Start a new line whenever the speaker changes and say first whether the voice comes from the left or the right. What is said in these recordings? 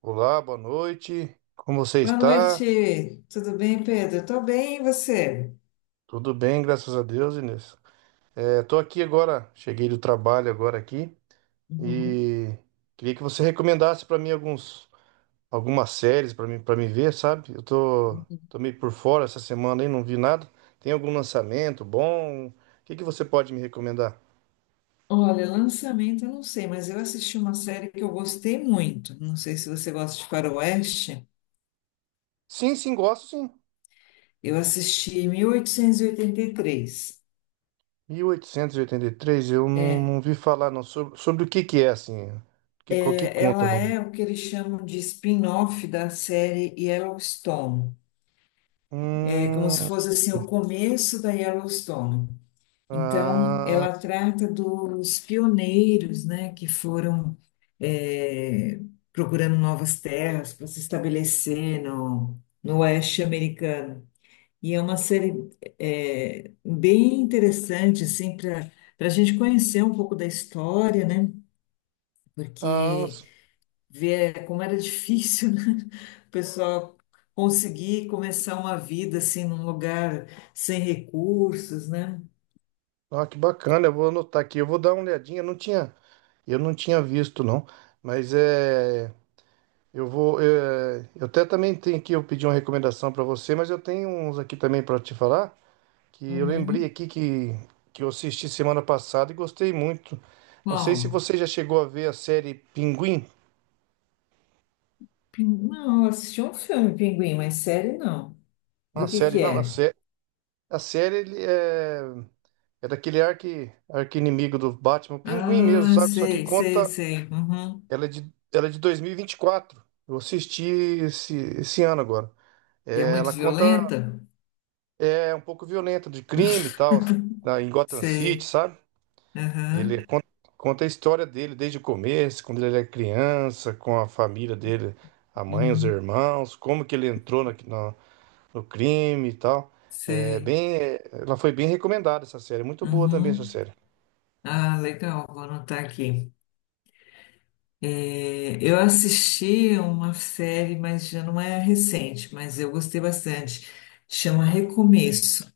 right: Olá, boa noite. Como você
left: Boa
right: está?
left: noite, tudo bem, Pedro? Eu tô bem, e você?
right: Tudo bem, graças a Deus, Inês. É, tô aqui agora, cheguei do trabalho agora aqui
left: Uhum,
right: e queria que você recomendasse para mim alguns algumas séries para mim para me ver, sabe? Eu tô,
left: uhum.
right: tô meio por fora essa semana aí, não vi nada. Tem algum lançamento bom? O que que você pode me recomendar?
left: Olha, lançamento eu não sei, mas eu assisti uma série que eu gostei muito. Não sei se você gosta de faroeste.
right: Sim, sim, gosto sim.
left: Eu assisti 1883.
right: Mil oitocentos e oitenta e três. Eu não vi falar não sobre o que que é assim. Qual que
left: É,
right: conta?
left: ela
right: Não?
left: é o que eles chamam de spin-off da série Yellowstone. É como se
right: Hum,
left: fosse assim o começo da Yellowstone. Então,
right: ah,
left: ela trata dos pioneiros, né, que foram eh, procurando novas terras para se estabelecer no oeste americano. E é uma série bem interessante, assim, para para a gente conhecer um pouco da história, né?
right: Ah,
left: Porque ver como era difícil, né? O pessoal conseguir começar uma vida assim num lugar sem recursos, né?
right: ah, que bacana, eu vou anotar aqui, eu vou dar uma olhadinha, eu não tinha visto não, mas é, eu vou, é, eu até também tenho aqui, eu pedi uma recomendação para você, mas eu tenho uns aqui também para te falar, que eu lembrei
left: Uhum.
right: aqui que eu assisti semana passada e gostei muito, não sei se
left: Qual?
right: você já chegou a ver a série Pinguim.
left: Não, eu assisti um filme, Pinguim, mas série não.
right: A
left: Do
right: série
left: que
right: não, a,
left: é?
right: sé, A série ele é, é daquele arqui-inimigo do Batman, Pinguim mesmo,
left: Ah,
right: sabe, só que
left: sei, sei,
right: conta.
left: sei. Uhum.
right: Ela é de 2024. Eu assisti esse, esse ano agora.
left: E é
right: É,
left: muito
right: ela conta.
left: violenta?
right: É um pouco violenta de crime e tal, assim, na, em Gotham City,
left: Sei.
right: sabe? Ele
left: Aham.
right: conta, conta a história dele desde o começo, quando ele era criança, com a família dele, a mãe, os
left: Uhum.
right: irmãos, como que ele entrou no crime e tal. É
left: Sei.
right: bem, é, ela foi bem recomendada essa série, muito boa também essa
left: Uhum.
right: série.
left: Ah, legal, vou anotar aqui. É, eu assisti uma série, mas já não é recente, mas eu gostei bastante. Chama Recomeço.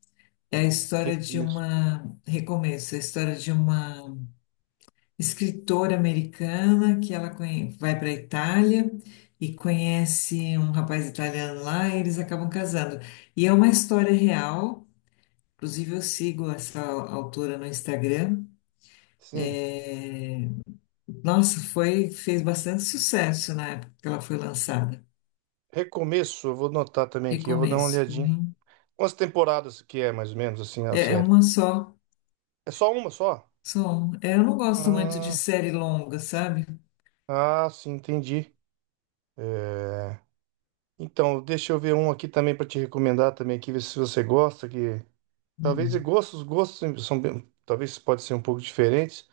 left: É a história de
right: Recomeço.
left: uma. Recomeço, é a história de uma escritora americana que ela vai para a Itália e conhece um rapaz italiano lá e eles acabam casando. E é uma história real, inclusive eu sigo essa autora no Instagram.
right: Sim.
left: É, nossa, fez bastante sucesso na época que ela foi lançada.
right: Recomeço, eu vou notar também aqui, eu vou dar uma
left: Recomeço.
right: olhadinha.
left: Uhum.
right: Quantas temporadas que é, mais ou menos, assim, a
left: É, é
right: série?
left: uma só.
right: É só uma só?
left: Só um. É, eu não gosto muito de
right: Ah,
left: série longa, sabe?
right: ah, sim, entendi. Então, deixa eu ver um aqui também para te recomendar também aqui, ver se você gosta, que talvez e
left: Hum.
right: gostos, gostos são bem- talvez pode ser um pouco diferentes,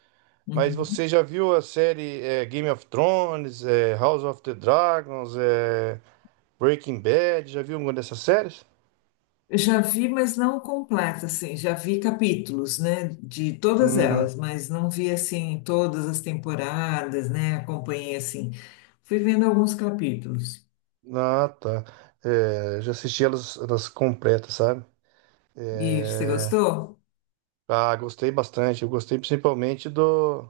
right: mas
left: Uhum.
right: você já viu a série é, Game of Thrones, é, House of the Dragons, é, Breaking Bad, já viu alguma dessas séries?
left: Já vi, mas não completa, assim. Já vi capítulos, né, de todas
right: Hum,
left: elas, mas não vi, assim, todas as temporadas, né? Acompanhei, assim. Fui vendo alguns capítulos.
right: ah, tá. É, já assisti elas, elas completas, sabe?
left: E você gostou?
right: Ah, gostei bastante. Eu gostei principalmente do,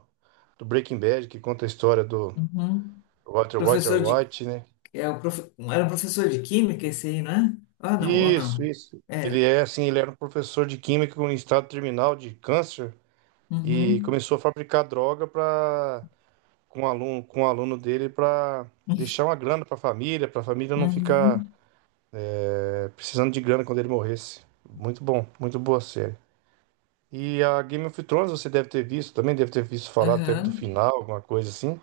right: do Breaking Bad, que conta a história do
left: Uhum.
right: Walter, Walter
left: Professor de...
right: White, né?
left: É o prof... Era um professor de química esse aí, não é? Ah, não, ou
right: Isso,
left: não.
right: isso. Ele
left: É.
right: é assim, ele era um professor de química em estado terminal de câncer e
left: Uhum.
right: começou a fabricar droga para com um aluno dele para deixar uma grana para a família, não ficar
left: Uhum.
right: precisando de grana quando ele morresse. Muito bom, muito boa série. E a Game of Thrones você deve ter visto, também deve ter visto falar, teve do
left: Aham.
right: final, alguma coisa assim.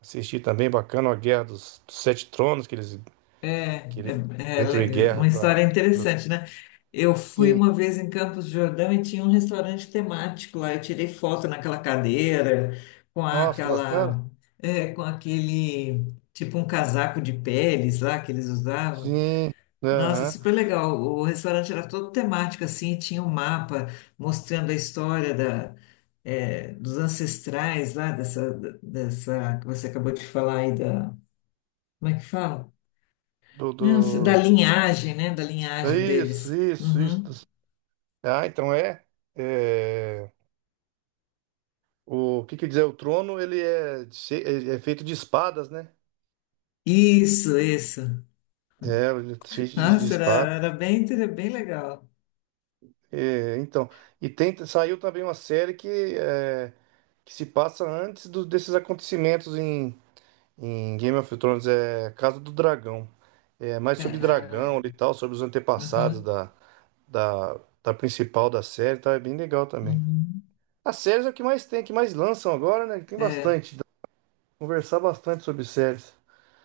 right: Assisti também, bacana, a Guerra dos Sete Tronos, que eles,
left: É,
right: que eles
left: é, é
right: entram em
left: le-
right: guerra
left: uma
right: pra...
left: história interessante, né? Eu fui
right: Sim,
left: uma vez em Campos do Jordão e tinha um restaurante temático lá. Eu tirei foto naquela cadeira, com
right: nossa, que bacana.
left: aquela, é, com aquele, tipo um casaco de peles lá que eles usavam.
right: Sim,
left: Nossa,
right: aham.
left: super legal. O restaurante era todo temático assim, tinha um mapa mostrando a história da, é, dos ancestrais lá dessa, dessa que você acabou de falar aí da, como é que fala?
right: Do, do...
left: Não, da linhagem, né? Da linhagem
right: Isso,
left: deles.
right: isso, isso.
left: Uhum.
right: Dos. Ah, então é... é, o que quer dizer, o trono, ele é feito de espadas, né?
left: Isso, isso.
right: É, ele é cheio de
left: Nossa, era,
right: espada.
left: era bem legal.
right: É, então, e tem, saiu também uma série que, é, que se passa antes desses acontecimentos em, em Game of Thrones é Casa do Dragão. É mais
left: Ah,
right: sobre dragão e
left: é,
right: tal, sobre os antepassados
left: aham,
right: da, da, da, principal da série, tá? É bem legal também.
left: uhum,
right: As séries é o que mais tem, é que mais lançam agora, né? Tem
left: é,
right: bastante. Dá pra conversar bastante sobre séries.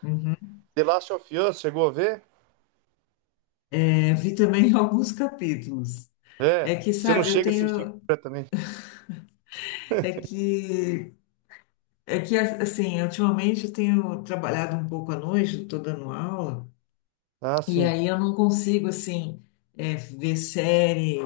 left: uhum.
right: The Last of Us, chegou a ver?
left: É, vi também alguns capítulos.
right: É.
left: É que,
right: Você não
left: sabe, eu
right: chega a assistir
left: tenho.
right: completamente.
left: É que, é que assim, ultimamente eu tenho trabalhado um pouco à noite, estou dando aula.
right: Ah,
left: E
right: sim.
left: aí eu não consigo, assim, é, ver série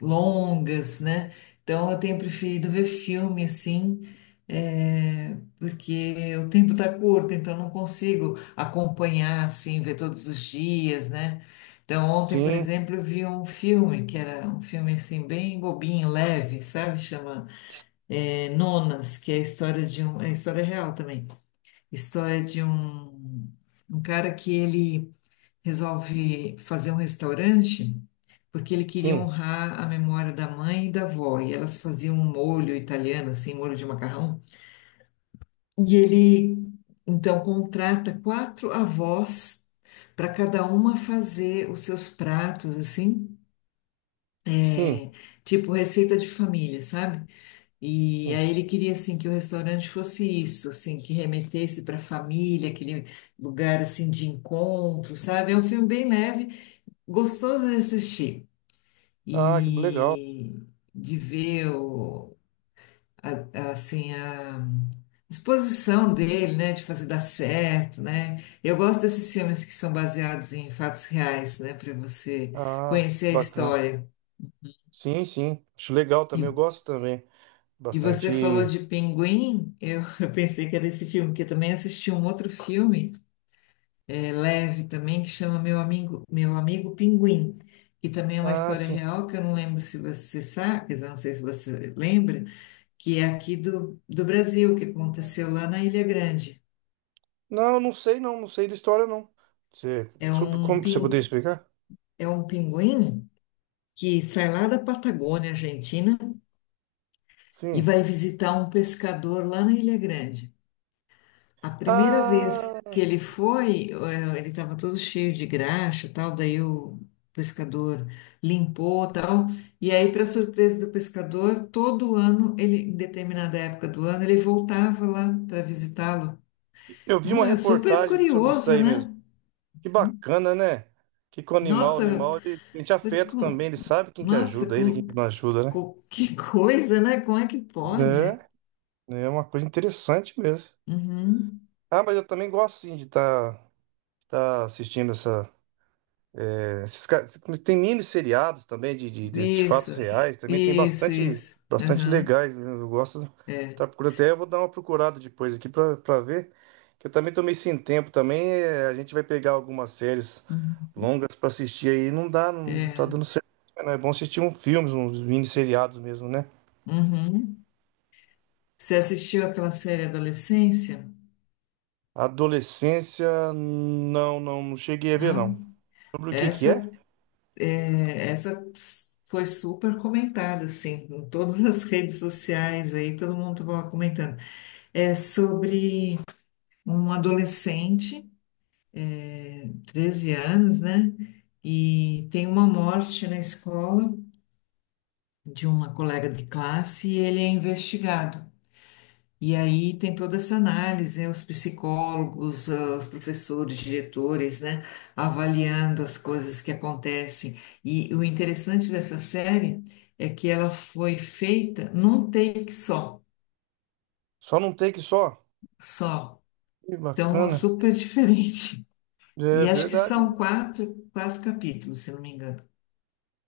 left: longas, né? Então eu tenho preferido ver filme, assim, é, porque o tempo tá curto, então eu não consigo acompanhar, assim, ver todos os dias, né? Então ontem, por
right: Sim,
left: exemplo, eu vi um filme, que era um filme, assim, bem bobinho, leve, sabe? Chama, é, Nonas, que é a história de um... É a história real também. História de um cara que ele resolve fazer um restaurante porque ele queria
right: sim,
left: honrar a memória da mãe e da avó. E elas faziam um molho italiano, assim, molho de macarrão. E ele, então, contrata quatro avós para cada uma fazer os seus pratos, assim,
right: sim,
left: é, tipo receita de família, sabe? E
right: sim.
left: aí ele queria, assim, que o restaurante fosse isso, assim, que remetesse para a família, aquele lugar, assim, de encontro, sabe? É um filme bem leve, gostoso de assistir.
right: Ah, que legal.
left: E de ver assim, a disposição dele, né, de fazer dar certo, né? Eu gosto desses filmes que são baseados em fatos reais, né, para você
right: Ah,
left: conhecer a
right: bacana.
left: história.
right: Sim, sim. Acho legal
left: E,
right: também. Eu gosto também.
left: e você falou
right: Bastante.
left: de Pinguim, eu eu pensei que era esse filme, porque eu também assisti um outro filme, é, leve também, que chama Meu Amigo Pinguim. Que também é uma
right: Ah,
left: história
right: sim.
left: real, que eu não lembro se você sabe, quer dizer, eu não sei se você lembra, que é aqui do Brasil, que aconteceu lá na Ilha Grande.
right: Não, não sei não, não sei da história não. Você,
left: É um,
right: como você poderia
left: pin,
right: explicar?
left: é um pinguim que sai lá da Patagônia, Argentina, e
right: Sim.
left: vai visitar um pescador lá na Ilha Grande. A primeira vez que
right: Ah,
left: ele foi, ele estava todo cheio de graxa, e tal, daí o pescador limpou, tal, e aí, para surpresa do pescador, todo ano, ele, em determinada época do ano, ele voltava lá para visitá-lo.
right: eu vi uma
left: Super
right: reportagem sobre isso
left: curioso,
right: aí mesmo.
left: né?
right: Que bacana, né? Que com o
left: Nossa,
right: animal, ele sente
left: foi
right: afeto
left: com...
right: também, ele sabe quem que ajuda ele, quem que não
left: Que,
right: ajuda, né?
left: co- que coisa, né? Como é que pode?
right: É, é uma coisa interessante mesmo.
left: Uhum.
right: Ah, mas eu também gosto sim de estar assistindo essa. Né, esses caras, tem mini seriados também de
left: Isso,
right: fatos reais, também tem
left: isso,
right: bastante,
left: isso.
right: bastante
left: Aham,
right: legais. Né? Eu gosto de
left: é,
right: estar procurando. Até eu vou dar uma procurada depois aqui pra ver. Que eu também tô meio sem tempo também. É, a gente vai pegar algumas séries
left: uhum,
right: longas pra assistir aí. Não dá, não tá
left: é.
right: dando certo. Não é bom assistir um filmes, uns mini seriados mesmo, né?
left: Uhum. Você assistiu aquela série Adolescência?
right: Adolescência, não, não, não cheguei a ver,
left: Não?
right: não. Sobre o que que é?
left: Essa, essa foi super comentada, assim, em todas as redes sociais aí, todo mundo estava comentando. É sobre um adolescente. 13 anos, né? E tem uma morte na escola de uma colega de classe e ele é investigado. E aí tem toda essa análise, né? Os psicólogos, ah, os professores, diretores, né? Avaliando as coisas que acontecem. E o interessante dessa série é que ela foi feita num take só,
right: Só não tem que só?
left: só.
right: Que
left: Então, é
right: bacana.
left: super diferente.
right: É
left: E acho que
right: verdade.
left: são quatro capítulos, se não me engano.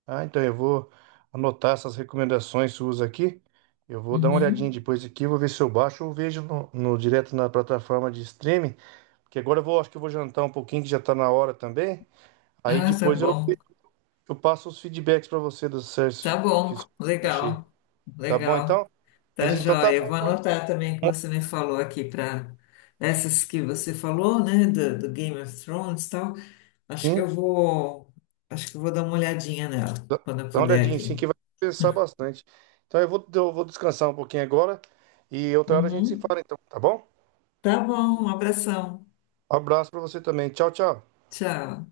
right: Ah, então eu vou anotar essas recomendações suas aqui. Eu vou dar uma olhadinha
left: Uhum.
right: depois aqui, vou ver se eu baixo ou vejo direto na plataforma de streaming. Porque agora eu vou, acho que eu vou jantar um pouquinho, que já tá na hora também. Aí
left: Ah, tá
right: depois
left: bom.
right: eu passo os feedbacks para você dos
left: Tá
right: certos que
left: bom,
right: eu achei.
left: legal,
right: Tá bom
left: legal,
right: então?
left: tá
right: Mas então tá
left: joia.
right: bom
left: Vou
right: então.
left: anotar também o que você me falou aqui para essas que você falou, né, do Game of Thrones e tal. Acho que eu
right: Sim,
left: vou, acho que eu vou dar uma olhadinha nela
right: dá dá
left: quando eu
right: uma
left: puder
right: olhadinha sim
left: aqui.
right: que vai pensar bastante. Então eu vou descansar um pouquinho agora e outra hora a gente se
left: Uhum.
right: fala então, tá bom?
left: Tá bom, um abração.
right: Um abraço para você também. Tchau, tchau.
left: Tchau.